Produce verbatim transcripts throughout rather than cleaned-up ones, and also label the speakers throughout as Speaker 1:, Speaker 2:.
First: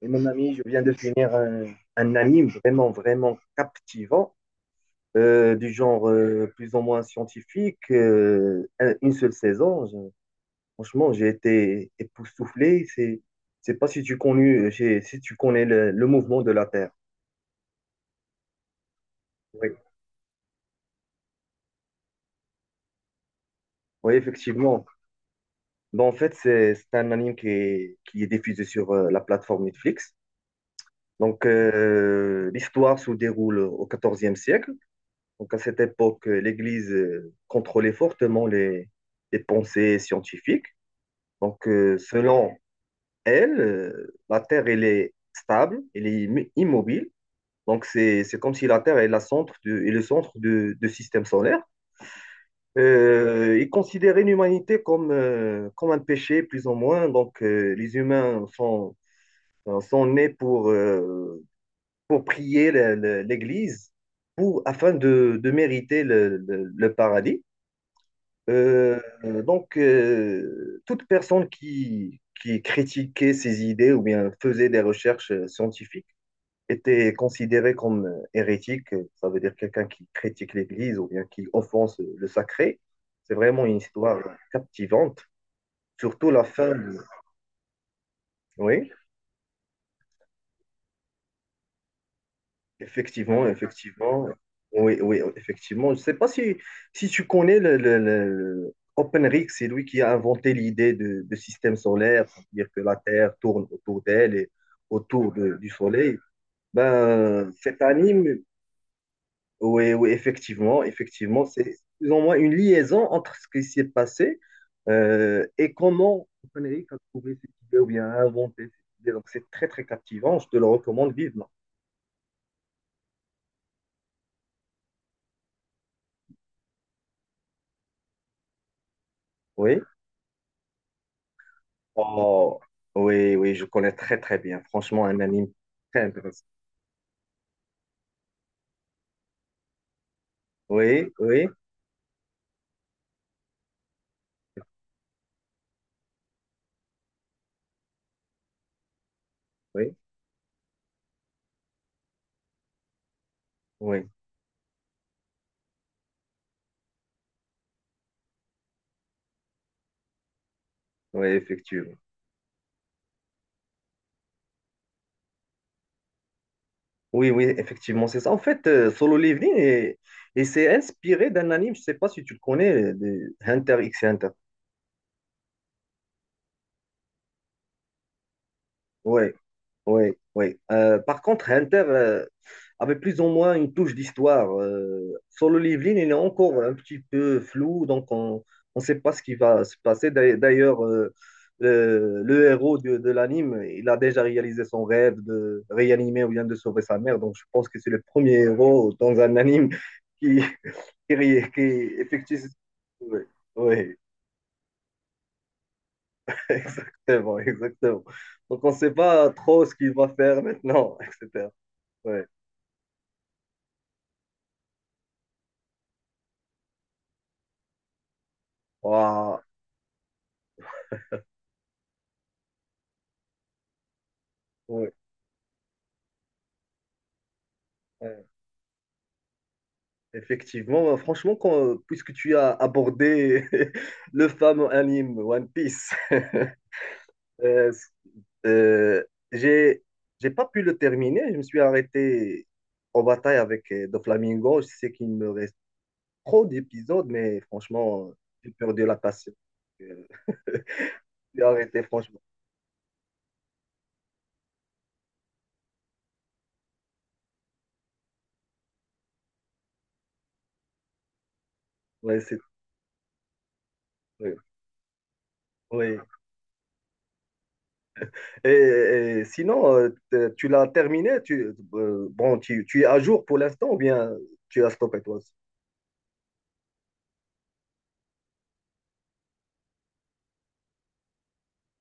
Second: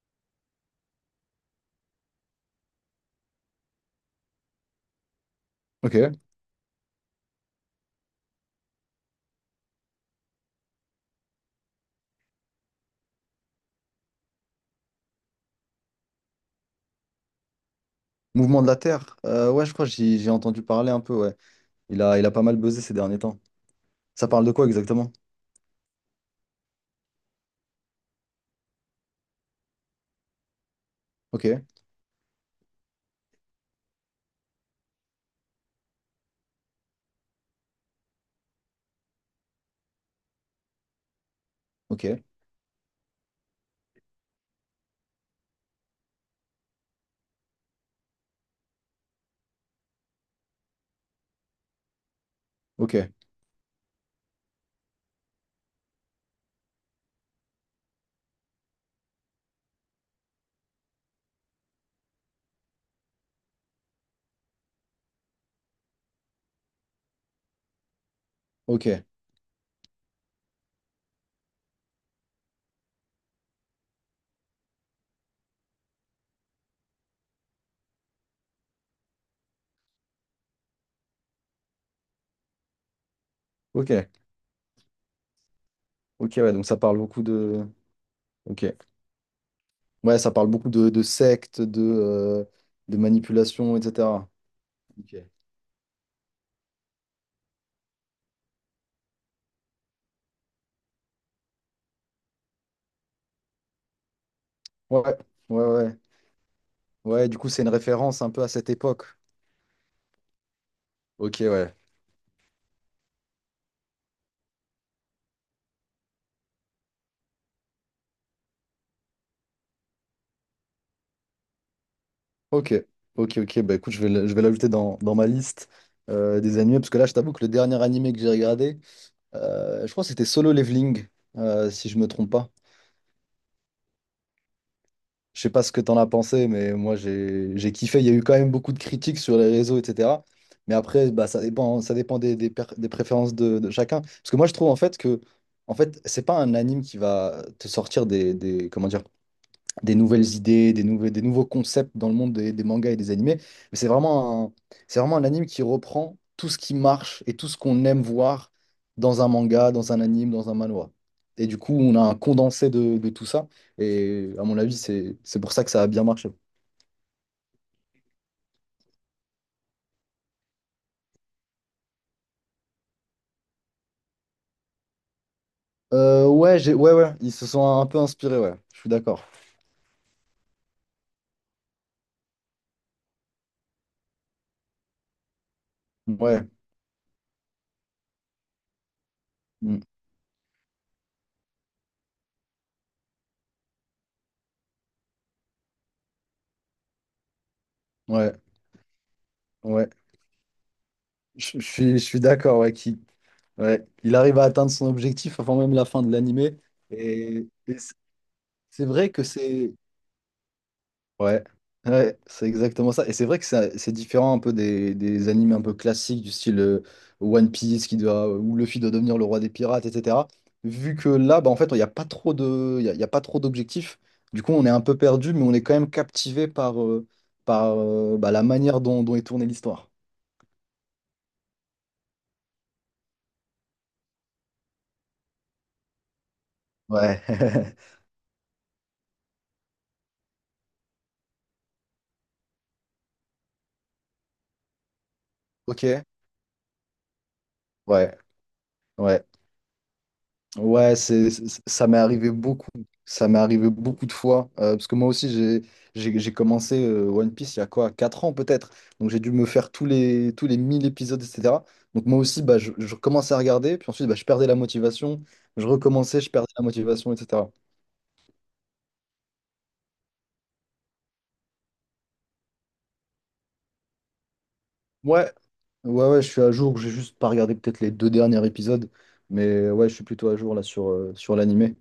Speaker 1: Et mon ami, je viens de finir un, un anime vraiment, vraiment captivant, euh, du genre
Speaker 2: Ok.
Speaker 1: euh, plus ou moins scientifique, euh, un- une seule saison. Je- franchement, j'ai été époustouflé. C'est, c'est pas si tu connais, j'ai- si tu connais le, le mouvement de la Terre.
Speaker 2: Mouvement de la Terre. Euh, ouais, je
Speaker 1: Oui,
Speaker 2: crois que j'y- j'ai entendu parler un peu, ouais. Il a, il a pas mal buzzé ces derniers temps.
Speaker 1: oui,
Speaker 2: Ça parle de quoi
Speaker 1: effectivement.
Speaker 2: exactement?
Speaker 1: Bon, en fait, c'est, c'est un anime qui est, qui est diffusé sur euh, la plateforme Netflix.
Speaker 2: Ok,
Speaker 1: Donc, euh, l'histoire se déroule au quatorzième siècle. Donc à cette époque, euh, l'Église euh, contrôlait fortement les, les pensées scientifiques. Donc euh,
Speaker 2: ok,
Speaker 1: selon elle, euh, la Terre, elle est stable, elle est im- immobile. Donc c'est, c'est comme si la Terre est, la centre de- est le centre du système solaire.
Speaker 2: ok,
Speaker 1: Euh, ils considéraient l'humanité comme, euh, comme un péché, plus ou moins. Donc euh, les humains sont, euh, sont nés pour, euh, pour prier le- le- l'Église pour, afin de, de mériter le le- le paradis.
Speaker 2: ok,
Speaker 1: Euh, donc, euh, toute personne qui, qui critiquait ces idées ou bien faisait des recherches euh, scientifiques était considérée comme euh, hérétique. Euh, Ça veut dire quelqu'un qui critique l'Église ou bien qui offense euh, le sacré. C'est vraiment une
Speaker 2: ok,
Speaker 1: histoire captivante, surtout
Speaker 2: ok,
Speaker 1: la
Speaker 2: ouais, donc
Speaker 1: fin.
Speaker 2: ça
Speaker 1: de-
Speaker 2: parle beaucoup de. Ok.
Speaker 1: Oui.
Speaker 2: Ouais, ça parle beaucoup de, de sectes, de, euh, de
Speaker 1: Effectivement,
Speaker 2: manipulation,
Speaker 1: effectivement.
Speaker 2: et cetera.
Speaker 1: Oui,
Speaker 2: Ok.
Speaker 1: oui, effectivement. Je ne sais pas si, si, tu connais le, le- le- OpenRig, c'est lui qui a inventé l'idée de, de système solaire, c'est-à-dire que la Terre tourne autour d'elle et
Speaker 2: Ouais,
Speaker 1: autour de-
Speaker 2: ouais,
Speaker 1: du
Speaker 2: ouais.
Speaker 1: Soleil.
Speaker 2: Ouais, du coup,
Speaker 1: Ben,
Speaker 2: c'est une
Speaker 1: cet
Speaker 2: référence un
Speaker 1: anime,
Speaker 2: peu à cette époque.
Speaker 1: oui, oui, effectivement,
Speaker 2: Ok,
Speaker 1: effectivement, c'est
Speaker 2: ouais.
Speaker 1: plus ou moins une liaison entre ce qui s'est passé euh, et comment OpenRig a trouvé cette idée ou bien a inventé cette idée. Donc, c'est très, très captivant. Je te le recommande vivement.
Speaker 2: Ok, ok, ok. Bah écoute, je vais, le- je vais l'ajouter dans, dans ma liste euh, des animés, parce que là, je t'avoue que le dernier animé que j'ai regardé.
Speaker 1: Oui.
Speaker 2: Euh, je crois que c'était Solo Leveling, euh, si je me trompe pas.
Speaker 1: Oh, oui, oui, je connais très, très bien. Franchement, un
Speaker 2: Je
Speaker 1: anime
Speaker 2: sais pas ce que t'en
Speaker 1: très
Speaker 2: as
Speaker 1: intéressant.
Speaker 2: pensé, mais moi j'ai j'ai kiffé. Il y a eu quand même beaucoup de critiques sur les réseaux, et cetera. Mais après,
Speaker 1: Oui,
Speaker 2: bah, ça
Speaker 1: oui,
Speaker 2: dépend, ça dépend des, des per- des préférences de, de chacun. Parce que moi je trouve en fait que en fait, c'est pas un anime qui va te sortir des, des- comment dire des
Speaker 1: oui,
Speaker 2: nouvelles idées, des, nouveaux des nouveaux concepts dans le monde des, des mangas et des animés. Mais c'est
Speaker 1: oui,
Speaker 2: vraiment un, c'est vraiment un anime qui reprend tout ce qui marche et tout ce qu'on aime voir dans un manga, dans un anime, dans un manhwa.
Speaker 1: oui,
Speaker 2: Et du coup, on
Speaker 1: effectivement.
Speaker 2: a un condensé de, de tout ça. Et à mon avis, c'est, c'est pour ça que ça a bien marché.
Speaker 1: Oui, oui, effectivement, c'est ça. En fait, euh, Solo Leveling, est- il s'est inspiré d'un anime, je ne sais pas si tu le connais, de Hunter x Hunter.
Speaker 2: Euh, ouais, j'ai, ouais, ouais, ils se sont un peu inspirés, ouais. Je suis
Speaker 1: Oui,
Speaker 2: d'accord.
Speaker 1: oui, oui. Euh, par contre, Hunter euh, avait plus ou moins une touche d'histoire. Euh, sur le Livline, il est
Speaker 2: Ouais,
Speaker 1: encore un petit peu flou, donc on ne sait pas ce qui va se
Speaker 2: mm,
Speaker 1: passer. D'ailleurs, d'ailleurs, euh, le, le héros de, de l'anime, il a déjà réalisé son rêve de réanimer ou bien de sauver sa mère, donc je pense que c'est le premier
Speaker 2: ouais,
Speaker 1: héros dans un anime
Speaker 2: ouais.
Speaker 1: qui, qui, ré-
Speaker 2: Je,
Speaker 1: qui
Speaker 2: je suis, je suis
Speaker 1: effectue...
Speaker 2: d'accord, ouais, qui,
Speaker 1: Oui,
Speaker 2: ouais.
Speaker 1: oui,
Speaker 2: Il arrive à atteindre son objectif avant même la fin de l'animé.
Speaker 1: exactement,
Speaker 2: Et, et
Speaker 1: exactement. Donc on ne
Speaker 2: c'est
Speaker 1: sait
Speaker 2: vrai que
Speaker 1: pas trop
Speaker 2: c'est.
Speaker 1: ce qu'il va faire maintenant,
Speaker 2: Ouais,
Speaker 1: et cetera.
Speaker 2: ouais,
Speaker 1: Oui.
Speaker 2: c'est exactement ça. Et c'est vrai que ça- c'est différent un peu des, des animes un peu classiques du style euh, One Piece qui doit, où Luffy doit devenir le roi
Speaker 1: Ouah,
Speaker 2: des pirates, et cetera. Vu que là, bah, en fait, il n'y a pas trop de, il y a, il y a pas trop d'objectifs. Du coup, on est un
Speaker 1: ouais,
Speaker 2: peu perdu, mais on est quand même captivé par, euh, par euh,
Speaker 1: ouais.
Speaker 2: bah, la manière dont, dont est tournée l'histoire.
Speaker 1: Effectivement, euh, franchement, quand, euh, puisque tu as abordé le fameux anime One Piece,
Speaker 2: Ouais.
Speaker 1: euh, euh, j'ai, j'ai pas pu le terminer. Je me suis arrêté en bataille avec euh, Doflamingo. Je sais qu'il me reste
Speaker 2: Ok.
Speaker 1: trop d'épisodes, mais franchement, euh,
Speaker 2: Ouais.
Speaker 1: j'ai perdu la
Speaker 2: Ouais.
Speaker 1: passion. Euh,
Speaker 2: Ouais, c'est,
Speaker 1: J'ai
Speaker 2: c'est-
Speaker 1: arrêté,
Speaker 2: ça m'est
Speaker 1: franchement.
Speaker 2: arrivé beaucoup. Ça m'est arrivé beaucoup de fois. euh, parce que moi aussi, j'ai, j'ai, j'ai commencé euh, One Piece il y a quoi, quatre ans peut-être. Donc j'ai dû me faire tous les, tous les mille épisodes, et cetera. Donc moi
Speaker 1: Ouais, c'est,
Speaker 2: aussi, bah, je, je commençais à regarder. Puis ensuite, bah, je
Speaker 1: ouais,
Speaker 2: perdais la motivation. Je
Speaker 1: ouais.
Speaker 2: recommençais, je perdais la motivation, et cetera.
Speaker 1: Et, et sinon, euh, t- tu l'as terminé? Tu, euh, bon, tu, tu es à jour pour l'instant ou bien tu as stoppé toi?
Speaker 2: Ouais, ouais, ouais, je suis à jour. J'ai juste pas regardé peut-être les deux derniers épisodes. Mais ouais, je suis plutôt à jour là sur, euh, sur l'animé.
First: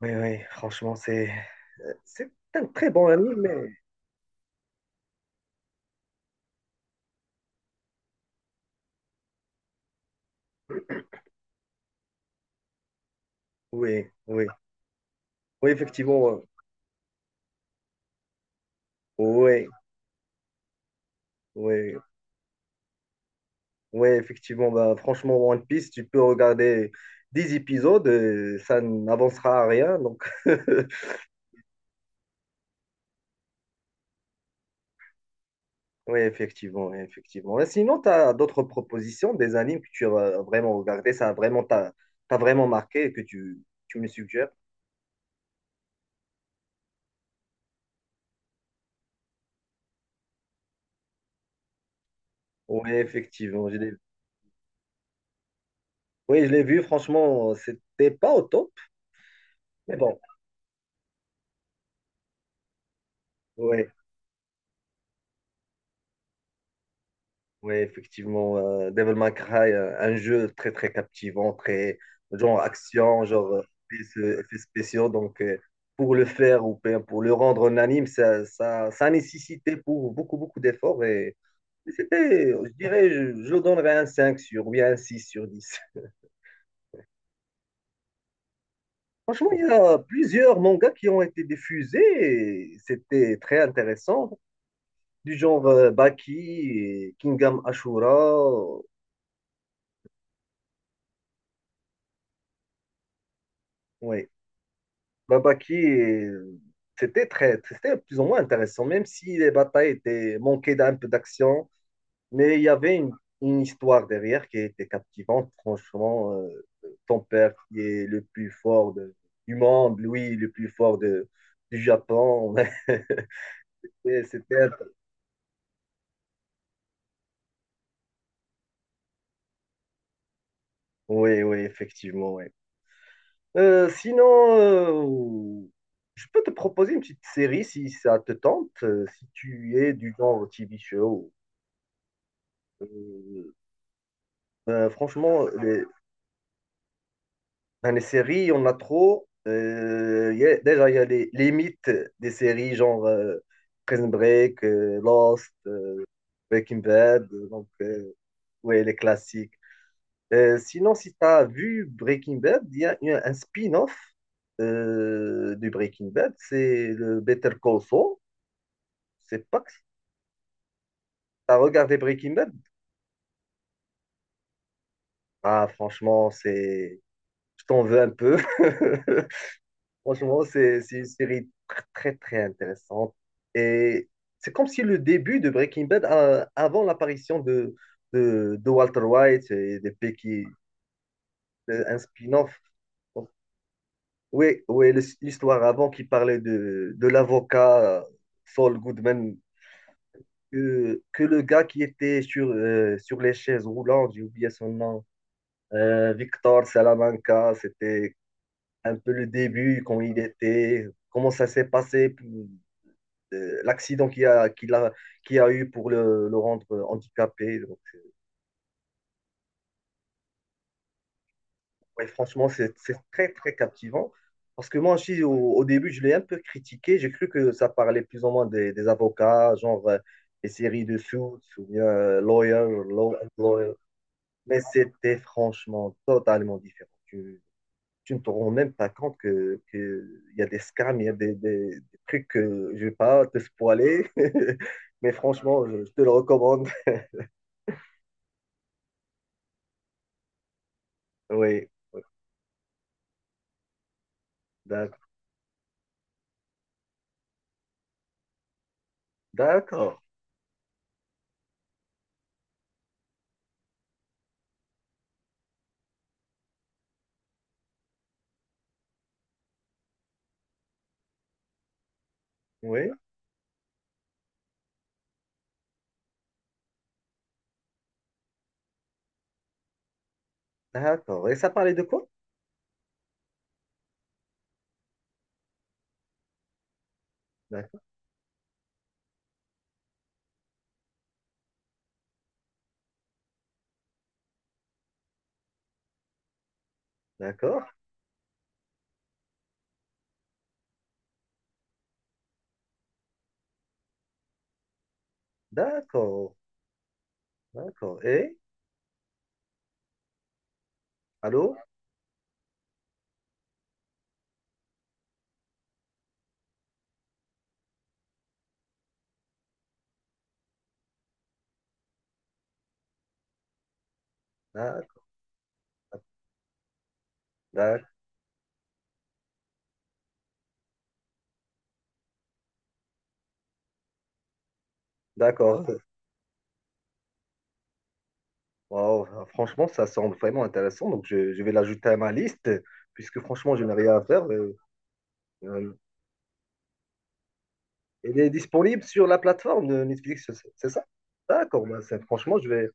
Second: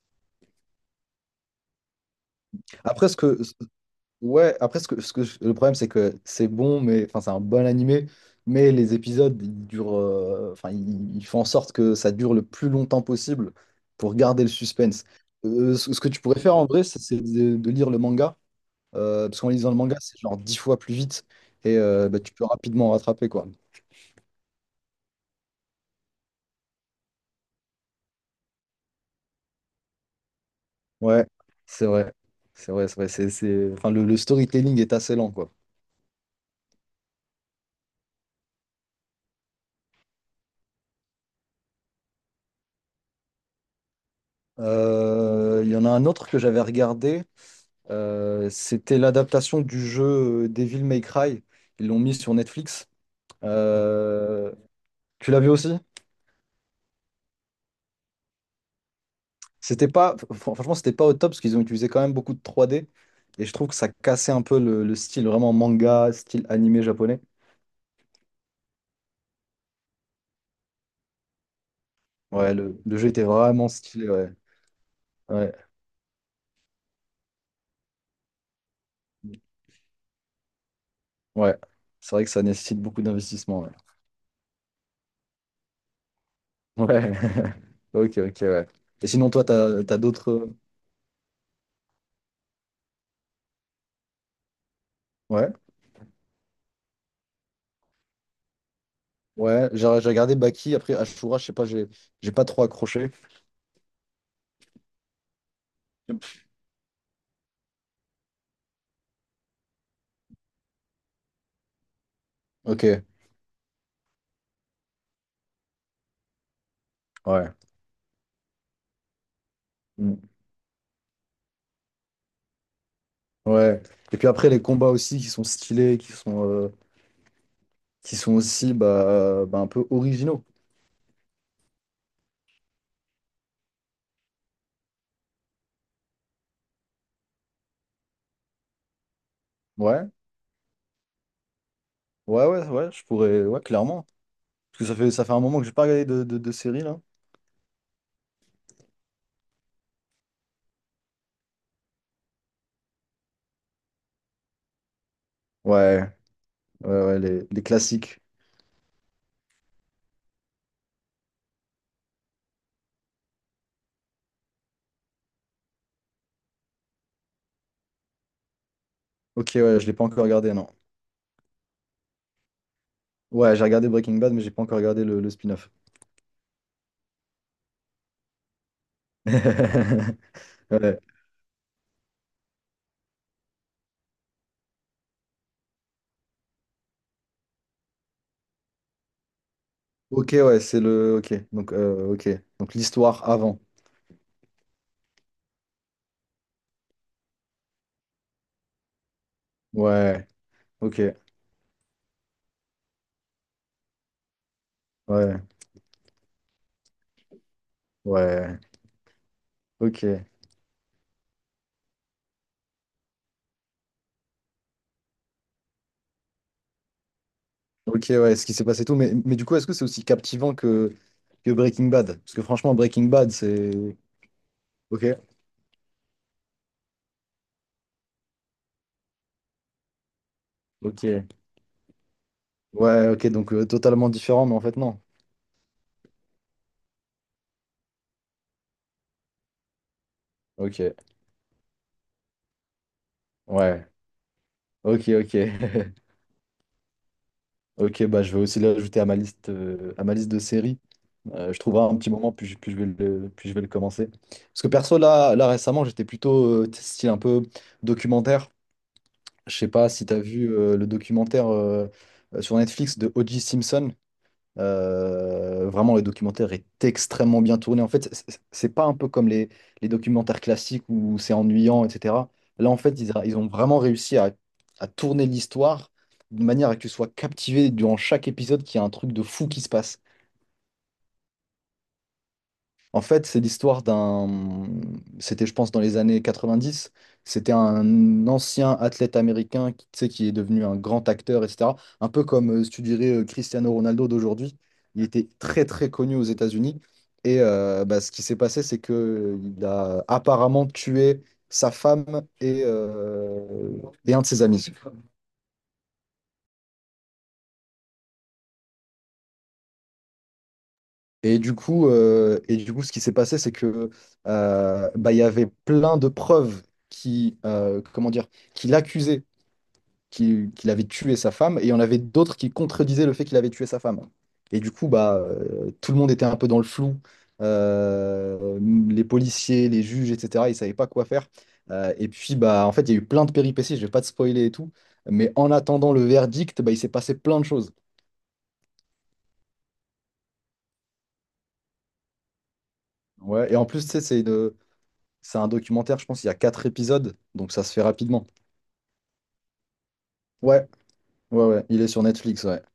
Speaker 1: Oui, oui, franchement, c'est euh, c'est un très bon
Speaker 2: Après, ce
Speaker 1: ami,
Speaker 2: que,
Speaker 1: mais
Speaker 2: Ouais, après, ce que, ce que je- le problème, c'est que c'est bon, mais enfin, c'est un bon animé, mais les épisodes, ils durent, euh, enfin, ils, ils font en sorte que ça dure le plus longtemps possible
Speaker 1: oui,
Speaker 2: pour garder
Speaker 1: oui,
Speaker 2: le suspense.
Speaker 1: oui,
Speaker 2: Euh, ce, ce que tu
Speaker 1: effectivement,
Speaker 2: pourrais
Speaker 1: euh,
Speaker 2: faire en vrai, c'est c'est de, de lire le manga, euh, parce qu'en
Speaker 1: oui,
Speaker 2: lisant le manga, c'est genre dix fois plus vite et
Speaker 1: oui,
Speaker 2: euh, bah, tu peux rapidement rattraper, quoi.
Speaker 1: oui, effectivement, bah, franchement, One Piece, tu peux regarder dix épisodes, euh, ça n'avancera à rien, donc
Speaker 2: Ouais, c'est vrai, c'est vrai, c'est vrai. C'est, c'est- Enfin, le, le storytelling est assez lent, quoi.
Speaker 1: oui, effectivement, oui, effectivement. Et sinon, tu as d'autres propositions, des animes que tu as vraiment regardé, ça a vraiment t'a t'a vraiment marqué et que tu, tu me suggères?
Speaker 2: Euh, Il y en a un autre que j'avais regardé. Euh, c'était l'adaptation du jeu euh, Devil May Cry. Ils l'ont mis sur Netflix.
Speaker 1: Oui, effectivement, je l'ai-
Speaker 2: Euh, tu l'as vu aussi?
Speaker 1: oui, je l'ai vu, franchement, c'était pas au top,
Speaker 2: C'était
Speaker 1: mais
Speaker 2: pas,
Speaker 1: bon,
Speaker 2: fr- franchement, c'était pas au top parce qu'ils ont utilisé quand même beaucoup de trois D. Et je trouve que
Speaker 1: oui.
Speaker 2: ça cassait un peu le, le style vraiment manga, style animé japonais.
Speaker 1: Oui, effectivement, euh, Devil May Cry, euh, un jeu très très captivant, très
Speaker 2: Ouais,
Speaker 1: genre
Speaker 2: le, le jeu était
Speaker 1: action, genre euh,
Speaker 2: vraiment stylé. Ouais,
Speaker 1: effets effets spéciaux. Donc,
Speaker 2: ouais,
Speaker 1: euh, pour le faire ou pe- pour le rendre en anime, ça, ça, ça a nécessité pour beaucoup beaucoup d'efforts. Et,
Speaker 2: ouais.
Speaker 1: et
Speaker 2: C'est vrai que ça
Speaker 1: c'était, je
Speaker 2: nécessite beaucoup
Speaker 1: dirais, je, je
Speaker 2: d'investissement.
Speaker 1: donnerais un cinq sur, ou bien un six sur dix.
Speaker 2: Ouais. Ouais. Ok, ok, ouais. Et sinon, toi,
Speaker 1: Franchement, il y
Speaker 2: t'as, t'as
Speaker 1: a
Speaker 2: d'autres.
Speaker 1: plusieurs mangas qui ont été diffusés et c'était très intéressant, du
Speaker 2: Ouais,
Speaker 1: genre euh, Baki, et Kingdom Ashura.
Speaker 2: ouais. J'ai j'ai regardé Baki. Après, Ashura, je sais pas, j'ai j'ai pas trop accroché.
Speaker 1: Oui. Babaki, euh, c'était très, c'était plus ou moins intéressant, même si les batailles étaient manquées d'un peu d'action, mais il y
Speaker 2: Ok,
Speaker 1: avait une, une histoire derrière qui était captivante. Franchement, euh, ton
Speaker 2: ouais.
Speaker 1: père qui est le plus fort de- du monde,
Speaker 2: Mm.
Speaker 1: lui le plus fort de, du Japon.
Speaker 2: Ouais. Et
Speaker 1: Et
Speaker 2: puis après, les
Speaker 1: c'était.
Speaker 2: combats aussi qui sont stylés, qui sont, euh, qui sont aussi bah, euh, bah, un peu originaux.
Speaker 1: Oui, oui, effectivement, oui. Euh, sinon, euh, je peux te proposer une petite série si ça te tente, euh, si tu es
Speaker 2: Ouais,
Speaker 1: du genre T V show.
Speaker 2: ouais, ouais, ouais, je
Speaker 1: Euh,
Speaker 2: pourrais, ouais, clairement. Parce que
Speaker 1: Euh,
Speaker 2: ça fait, ça fait un
Speaker 1: franchement,
Speaker 2: moment que j'ai
Speaker 1: les,
Speaker 2: pas regardé de, de, de série, là.
Speaker 1: enfin, les séries, on a trop. Euh, y a- déjà, il y a les, les mythes des séries, genre euh, Prison Break, euh, Lost, euh,
Speaker 2: Ouais,
Speaker 1: Breaking
Speaker 2: ouais, ouais,
Speaker 1: Bad, euh,
Speaker 2: les, les
Speaker 1: donc, euh,
Speaker 2: classiques.
Speaker 1: ouais, les classiques. Euh, sinon, si tu as vu Breaking Bad, il y a, il y a un spin-off euh, du Breaking Bad, c'est le Better Call Saul. C'est
Speaker 2: Ok,
Speaker 1: pas que
Speaker 2: ouais,
Speaker 1: tu
Speaker 2: je l'ai pas encore regardé, non.
Speaker 1: as regardé Breaking Bad?
Speaker 2: Ouais, j'ai regardé Breaking Bad, mais j'ai pas encore regardé le, le
Speaker 1: Ah,
Speaker 2: spin-off.
Speaker 1: franchement, c'est... Je t'en veux un peu. Franchement, c'est c'est
Speaker 2: Ouais.
Speaker 1: une série tr- très, très intéressante. Et c'est comme si le début de Breaking Bad, euh, avant l'apparition de, de, de Walter White et de
Speaker 2: Ok,
Speaker 1: Becky,
Speaker 2: ouais, c'est le. Ok, donc,
Speaker 1: de- un
Speaker 2: euh, ok.
Speaker 1: spin-off.
Speaker 2: Donc l'histoire
Speaker 1: Donc,
Speaker 2: avant.
Speaker 1: oui, oui, le- l'histoire avant qui parlait de, de l'avocat euh, Saul Goodman,
Speaker 2: Ouais, ok,
Speaker 1: que, que le gars qui était sur, euh, sur les chaises roulantes, j'ai oublié son nom,
Speaker 2: ouais,
Speaker 1: euh, Victor Salamanca, c'était
Speaker 2: ouais,
Speaker 1: un peu le début, quand il
Speaker 2: ok.
Speaker 1: était, comment ça s'est passé. euh, l'accident qu'il a, qu'il a, qu'il a eu pour le, le rendre handicapé. Donc,
Speaker 2: Ok, ouais, ce qui s'est passé tout. Mais, mais du coup, est-ce que c'est aussi captivant que, que Breaking
Speaker 1: ouais,
Speaker 2: Bad? Parce que
Speaker 1: franchement, c'est
Speaker 2: franchement,
Speaker 1: c'est
Speaker 2: Breaking Bad,
Speaker 1: très, très
Speaker 2: c'est.
Speaker 1: captivant. Parce que moi
Speaker 2: Ok.
Speaker 1: aussi, au, au début, je l'ai un peu critiqué. J'ai cru que ça parlait plus ou moins des, des avocats, genre euh, les séries de Suits
Speaker 2: Ok.
Speaker 1: ou bien euh, Lawyer,
Speaker 2: Ouais,
Speaker 1: Law
Speaker 2: ok,
Speaker 1: and
Speaker 2: donc euh,
Speaker 1: Lawyer.
Speaker 2: totalement différent, mais
Speaker 1: Mais
Speaker 2: en fait, non.
Speaker 1: c'était franchement totalement différent. Tu, tu ne te rends même pas compte que, que il y a des
Speaker 2: Ok.
Speaker 1: scams, il y a des, des- des trucs que je vais pas te
Speaker 2: Ouais.
Speaker 1: spoiler.
Speaker 2: Ok,
Speaker 1: Mais
Speaker 2: ok.
Speaker 1: franchement, je, je te le recommande.
Speaker 2: Ok, bah je vais aussi l'ajouter à ma liste, euh, à ma liste de séries. Euh, je
Speaker 1: Oui,
Speaker 2: trouverai un petit moment, puis, je- puis, je vais le, puis je vais le commencer. Parce que perso, là, là récemment, j'étais plutôt euh, tu sais, style un peu documentaire. Je sais pas
Speaker 1: d'accord.
Speaker 2: si tu as vu euh, le documentaire euh, sur Netflix de O J. Simpson. Euh, vraiment, le documentaire est extrêmement bien tourné. En fait, c'est c'est- pas un peu comme les, les documentaires classiques où c'est ennuyant, et cetera. Là, en
Speaker 1: Oui,
Speaker 2: fait, ils, a- ils ont vraiment réussi à, à tourner l'histoire d'une manière à que tu sois captivé durant chaque épisode qu'il y a un truc de fou qui se passe.
Speaker 1: d'accord. Et ça parlait de quoi?
Speaker 2: En fait, c'est l'histoire d'un. C'était, je pense, dans les années quatre-vingt-dix. C'était
Speaker 1: D'accord.
Speaker 2: un ancien athlète américain qui, tu sais, qui est devenu un grand acteur, et cetera. Un peu comme, euh, si tu dirais, euh, Cristiano Ronaldo d'aujourd'hui. Il était très, très connu aux États-Unis. Et
Speaker 1: D'accord.
Speaker 2: euh, bah, ce qui s'est passé, c'est que il a apparemment tué sa femme et, euh, et un de ses amis.
Speaker 1: D'accord. D'accord. Et?
Speaker 2: Et du
Speaker 1: Allô?
Speaker 2: coup, euh, et du coup, ce qui s'est passé, c'est que euh, bah, il y avait plein de preuves qui, euh, comment dire, qui l'accusaient qu'il qu'il avait tué sa femme, et il y en avait d'autres qui contredisaient le fait qu'il avait tué sa femme. Et du coup,
Speaker 1: D'ac-
Speaker 2: bah, euh, tout le monde était un peu dans le flou.
Speaker 1: d'ac-
Speaker 2: Euh, les policiers, les juges, et cetera, ils ne savaient pas quoi faire. Euh, et puis, bah, en fait, il y a eu plein de péripéties, je ne vais pas te spoiler et tout, mais en
Speaker 1: D'accord.
Speaker 2: attendant le verdict, bah, il s'est passé plein de choses.
Speaker 1: Wow. Franchement, ça semble vraiment intéressant. Donc, je, je vais l'ajouter à ma liste, puisque
Speaker 2: Ouais,
Speaker 1: franchement,
Speaker 2: et
Speaker 1: je
Speaker 2: en
Speaker 1: n'ai
Speaker 2: plus, tu
Speaker 1: rien
Speaker 2: sais,
Speaker 1: à
Speaker 2: c'est
Speaker 1: faire.
Speaker 2: une,
Speaker 1: Euh,
Speaker 2: C'est un
Speaker 1: euh,
Speaker 2: documentaire, je pense, il y a quatre épisodes, donc ça se fait
Speaker 1: elle
Speaker 2: rapidement.
Speaker 1: est disponible sur la plateforme de Netflix, c'est
Speaker 2: Ouais,
Speaker 1: c'est ça?
Speaker 2: ouais,
Speaker 1: D'accord.
Speaker 2: ouais,
Speaker 1: Bah,
Speaker 2: il est
Speaker 1: c'est-
Speaker 2: sur
Speaker 1: franchement,
Speaker 2: Netflix,
Speaker 1: je
Speaker 2: ouais.
Speaker 1: vais,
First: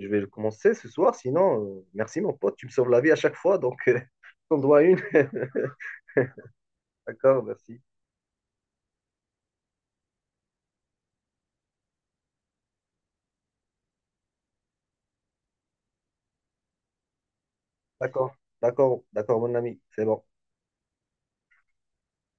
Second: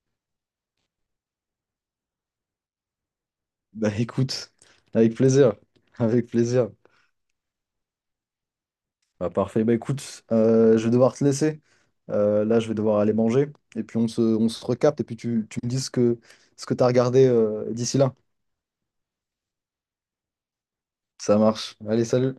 Speaker 1: je vais le commencer ce soir. Sinon, euh, merci mon pote, tu me sauves la vie à chaque fois. Donc,
Speaker 2: Bah écoute,
Speaker 1: on doit une.
Speaker 2: avec plaisir, avec plaisir.
Speaker 1: D'accord, merci.
Speaker 2: Bah parfait, bah écoute, euh, je vais devoir te laisser. Euh, là, je vais devoir aller manger, et puis on se, on se recapte, et puis tu, tu me dis ce que, ce que, t'as regardé euh, d'ici là.
Speaker 1: D'accord. D'accord. D'accord, mon ami. C'est bon.
Speaker 2: Ça marche. Allez, salut.